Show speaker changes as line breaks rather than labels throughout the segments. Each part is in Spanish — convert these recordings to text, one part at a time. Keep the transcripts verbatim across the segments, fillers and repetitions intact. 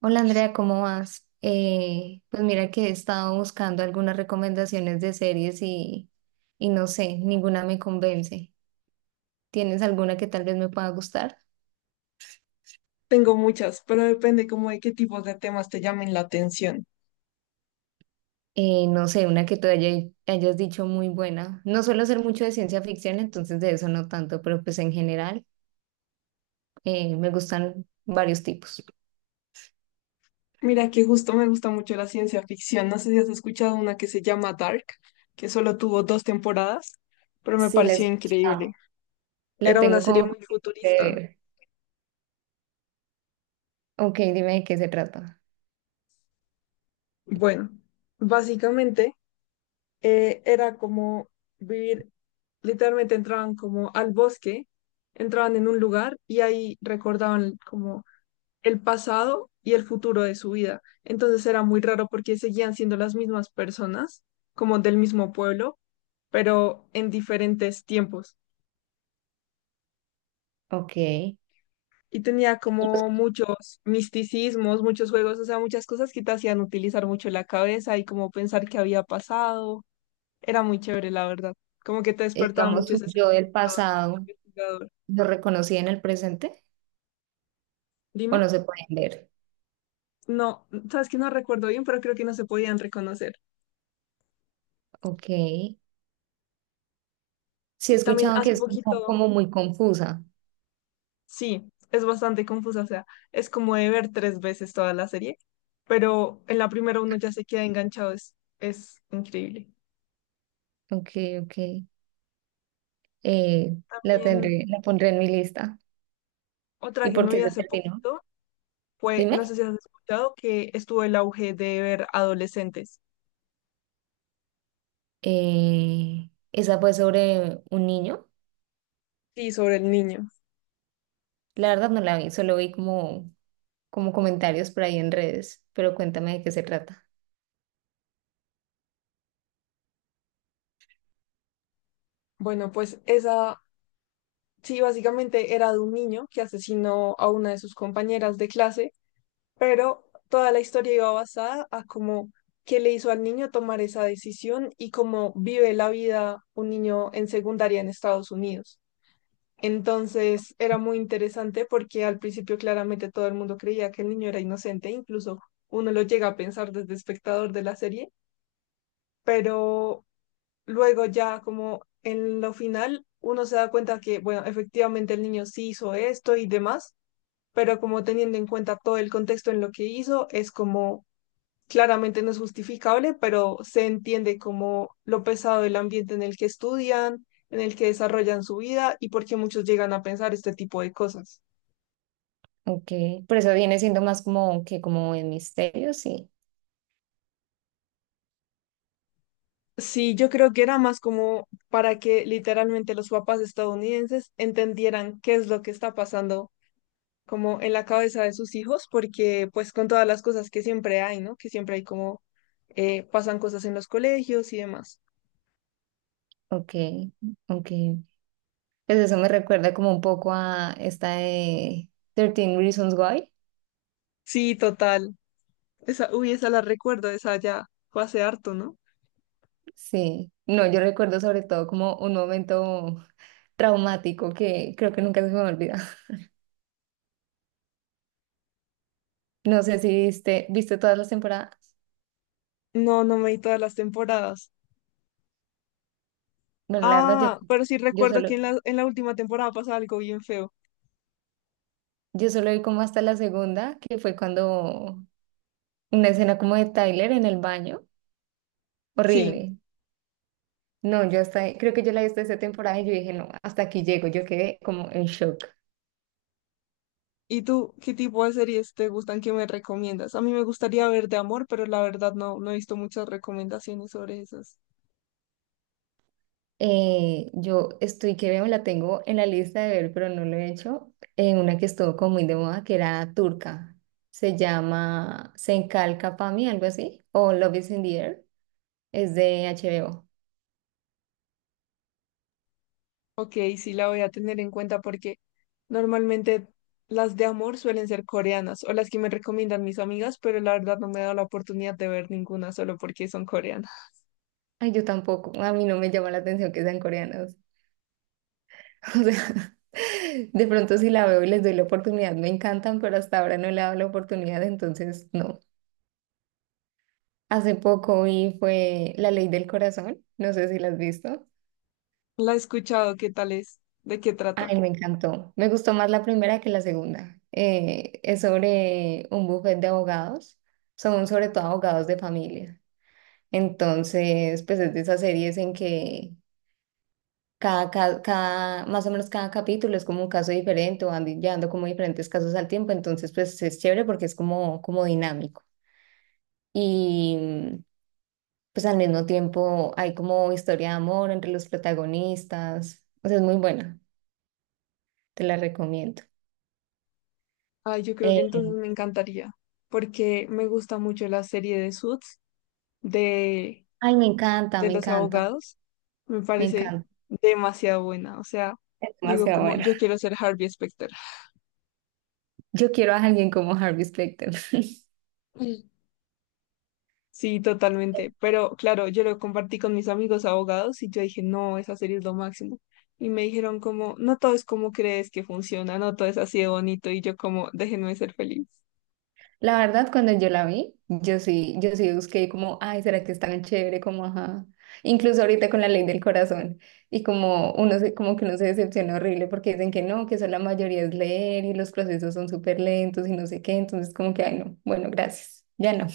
Hola Andrea, ¿cómo vas? Eh, pues mira que he estado buscando algunas recomendaciones de series y, y no sé, ninguna me convence. ¿Tienes alguna que tal vez me pueda gustar?
Tengo muchas, pero depende como de qué tipos de temas te llamen la atención.
Eh, no sé, una que tú haya- hayas dicho muy buena. No suelo hacer mucho de ciencia ficción, entonces de eso no tanto, pero pues en general eh, me gustan varios tipos.
Mira que justo me gusta mucho la ciencia ficción. No sé si has escuchado una que se llama Dark, que solo tuvo dos temporadas, pero me
Sí, la he
pareció increíble.
escuchado. La
Era una
tengo
serie
como
muy
de
futurista.
ver. Ok, dime de qué se trata.
Bueno, básicamente eh, era como vivir, literalmente entraban como al bosque, entraban en un lugar y ahí recordaban como el pasado y el futuro de su vida. Entonces era muy raro porque seguían siendo las mismas personas, como del mismo pueblo, pero en diferentes tiempos.
Ok.
Y tenía como muchos misticismos, muchos juegos, o sea, muchas cosas que te hacían utilizar mucho la cabeza y como pensar qué había pasado. Era muy chévere, la verdad. Como que te despertaba
Digamos,
mucho ese
yo del
sentimiento de
pasado.
investigador.
¿Lo reconocí en el presente o
Dime.
no se pueden ver?
No, sabes que no recuerdo bien, pero creo que no se podían reconocer.
Ok. Sí, he
Sí, también
escuchado que
hace
es como,
poquito,
como muy confusa.
sí, es bastante confusa, o sea, es como de ver tres veces toda la serie, pero en la primera uno ya se queda enganchado, es, es increíble.
Ok, ok. Eh, la
También
tendré, la pondré en mi lista.
otra
¿Y
que
por
me
qué
vi
se
hace
terminó?
poquito fue, no
Dime.
sé si has escuchado, que estuvo el auge de ver adolescentes.
Eh, esa fue sobre un niño.
Sí, sobre el niño.
La verdad no la vi, solo vi como, como comentarios por ahí en redes, pero cuéntame de qué se trata.
Bueno, pues esa, sí, básicamente era de un niño que asesinó a una de sus compañeras de clase, pero toda la historia iba basada a cómo qué le hizo al niño tomar esa decisión y cómo vive la vida un niño en secundaria en Estados Unidos. Entonces era muy interesante porque al principio claramente todo el mundo creía que el niño era inocente, incluso uno lo llega a pensar desde espectador de la serie, pero luego ya como en lo final uno se da cuenta que, bueno, efectivamente el niño sí hizo esto y demás, pero como teniendo en cuenta todo el contexto en lo que hizo, es como claramente no es justificable, pero se entiende como lo pesado del ambiente en el que estudian, en el que desarrollan su vida y por qué muchos llegan a pensar este tipo de cosas.
Ok. Por eso viene siendo más como que como en misterio, sí.
Sí, yo creo que era más como para que literalmente los papás estadounidenses entendieran qué es lo que está pasando como en la cabeza de sus hijos, porque pues con todas las cosas que siempre hay, ¿no? Que siempre hay como eh, pasan cosas en los colegios y demás.
Ok, ok. Pues eso me recuerda como un poco a esta de trece Reasons Why.
Sí, total. Esa, uy, esa la recuerdo, esa ya fue hace harto, ¿no?
Sí, no, yo recuerdo sobre todo como un momento traumático que creo que nunca se me olvida. No sé si viste, viste todas las temporadas.
No, no me vi todas las temporadas.
Bueno, la verdad, yo,
Ah, pero sí
yo
recuerdo que
solo,
en la, en la última temporada pasa algo bien feo.
yo solo vi como hasta la segunda, que fue cuando una escena como de Tyler en el baño.
Sí.
Horrible. No, yo hasta, creo que yo la vi hasta esa temporada y yo dije, no, hasta aquí llego. Yo quedé como en shock.
¿Y tú qué tipo de series te gustan que me recomiendas? A mí me gustaría ver de amor, pero la verdad no, no he visto muchas recomendaciones sobre esas.
Eh, yo estoy que veo, la tengo en la lista de ver, pero no lo he hecho. En una que estuvo como muy de moda, que era turca. Se llama Senkal Kapami, algo así, o Love is in the Air. Es de H B O.
Ok, sí la voy a tener en cuenta porque normalmente las de amor suelen ser coreanas o las que me recomiendan mis amigas, pero la verdad no me he dado la oportunidad de ver ninguna solo porque son coreanas.
Ay, yo tampoco. A mí no me llama la atención que sean coreanos. O sea, de pronto si la veo y les doy la oportunidad, me encantan, pero hasta ahora no le he dado la oportunidad, entonces no. Hace poco vi fue La Ley del Corazón. No sé si la has visto.
La he escuchado, ¿qué tal es? ¿De qué
Ay,
trata?
me encantó. Me gustó más la primera que la segunda. Eh, es sobre un bufete de abogados. Son sobre todo abogados de familia. Entonces, pues es de esas series en que cada, ca- cada, más o menos cada capítulo es como un caso diferente o van di- llevando como diferentes casos al tiempo. Entonces, pues es chévere porque es como, como dinámico. Y mm, pues al mismo tiempo hay como historia de amor entre los protagonistas. O sea, es muy buena. Te la recomiendo.
Ay, yo creo que
Eh,
entonces me encantaría porque me gusta mucho la serie de Suits, de
Ay, me encanta,
de
me
los
encanta,
abogados me
me
parece
encanta.
demasiado buena. O sea,
Es
digo
demasiado
como,
bueno.
yo quiero ser Harvey Specter.
Yo quiero a alguien como Harvey Specter.
Mm. Sí, totalmente. Pero claro, yo lo compartí con mis amigos abogados y yo dije, no, esa serie es lo máximo. Y me dijeron como, no todo es como crees que funciona, no todo es así de bonito. Y yo como, déjenme ser feliz.
La verdad, cuando yo la vi, yo sí, yo sí busqué como, ay, ¿será que es tan chévere? Como, ajá. Incluso ahorita con la ley del corazón. Y como uno se, como que uno se decepciona horrible porque dicen que no, que eso la mayoría es leer y los procesos son súper lentos y no sé qué. Entonces, como que, ay, no, bueno, gracias. Ya no.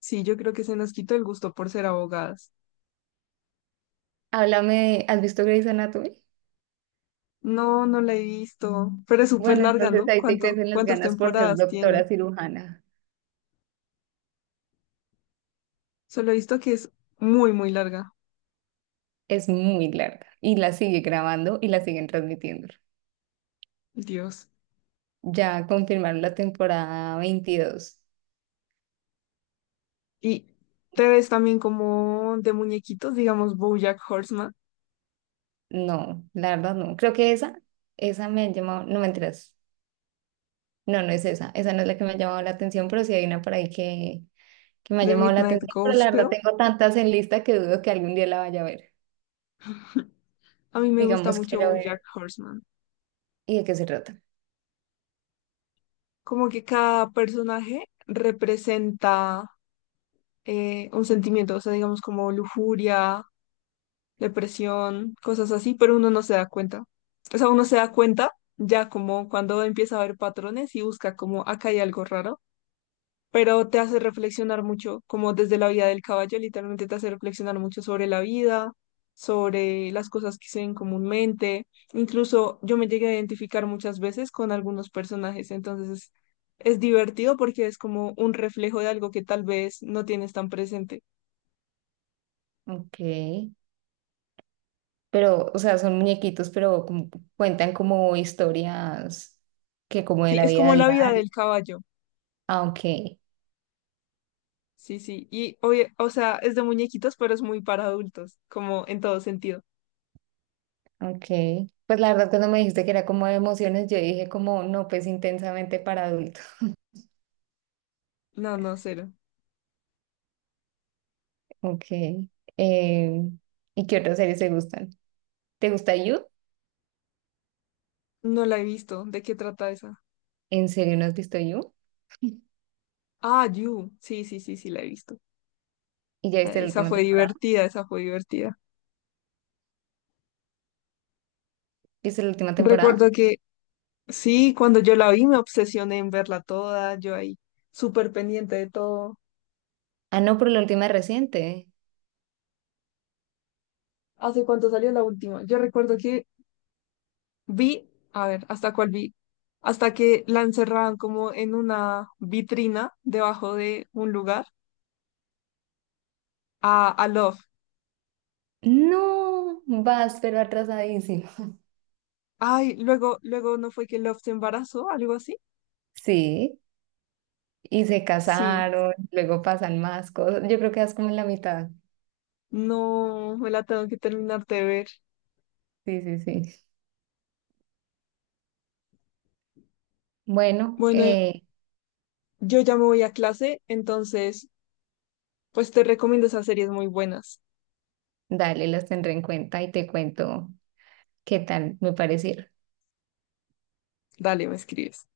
Sí, yo creo que se nos quitó el gusto por ser abogadas.
Háblame, ¿has visto Grey's Anatomy?
No, no la he visto, pero es súper
Bueno,
larga,
entonces
¿no?
ahí te
¿Cuánto,
crecen las
cuántas
ganas por ser
temporadas tiene?
doctora cirujana.
Solo he visto que es muy, muy larga.
Es muy larga y la sigue grabando y la siguen transmitiendo.
Dios.
Ya confirmaron la temporada veintidós.
Y te ves también como de muñequitos, digamos BoJack Horseman,
No, la verdad no. Creo que esa, esa me ha llamado, no mentiras. No, no es esa. Esa no es la que me ha llamado la atención, pero sí hay una por ahí que, que me ha
de
llamado la
Midnight
atención. Pero la verdad
Gospel.
tengo tantas en lista que dudo que algún día la vaya a ver.
A mí me gusta
Digamos,
mucho
quiero
BoJack
ver.
Horseman.
¿Y de qué se trata?
Como que cada personaje representa eh, un sentimiento, o sea, digamos como lujuria, depresión, cosas así, pero uno no se da cuenta. O sea, uno se da cuenta ya como cuando empieza a ver patrones y busca como acá hay algo raro. Pero te hace reflexionar mucho, como desde la vida del caballo, literalmente te hace reflexionar mucho sobre la vida, sobre las cosas que se ven comúnmente. Incluso yo me llegué a identificar muchas veces con algunos personajes, entonces es, es divertido porque es como un reflejo de algo que tal vez no tienes tan presente.
Ok. Pero, o sea, son muñequitos, pero como cuentan como historias que como de
Sí,
la
es
vida
como la vida
diaria.
del caballo.
Ah, ok.
Sí, sí, y oye, o sea, es de muñequitos, pero es muy para adultos, como en todo sentido.
Ok, pues la verdad cuando me dijiste que era como de emociones, yo dije como no, pues intensamente para adultos.
No, no, cero.
Ok, eh, ¿y qué otras series te gustan? ¿Te gusta You?
No la he visto. ¿De qué trata esa?
¿En serio no has visto You?
Ah, You. Sí, sí, sí, sí, la he visto.
¿Y ya
Ah,
viste la
esa
última
fue
temporada?
divertida, esa fue divertida.
¿Viste la última temporada?
Recuerdo que sí, cuando yo la vi me obsesioné en verla toda, yo ahí súper pendiente de todo.
Ah, no, pero la última es reciente.
¿Hace cuánto salió la última? Yo recuerdo que vi, a ver, ¿hasta cuál vi? Hasta que la encerraban como en una vitrina debajo de un lugar a, a Love.
No, vas, pero atrasadísimo.
Ay, luego, luego no fue que Love se embarazó, algo así.
Sí, y se
Sí,
casaron, luego pasan más cosas. Yo creo que vas como en la mitad.
no, me la tengo que terminar de ver.
Sí, sí, sí. Bueno,
Bueno,
eh,
yo ya me voy a clase, entonces... Pues te recomiendo esas series muy buenas.
dale, las tendré en cuenta y te cuento. ¿Qué tal? Me pareció.
Dale, me escribes.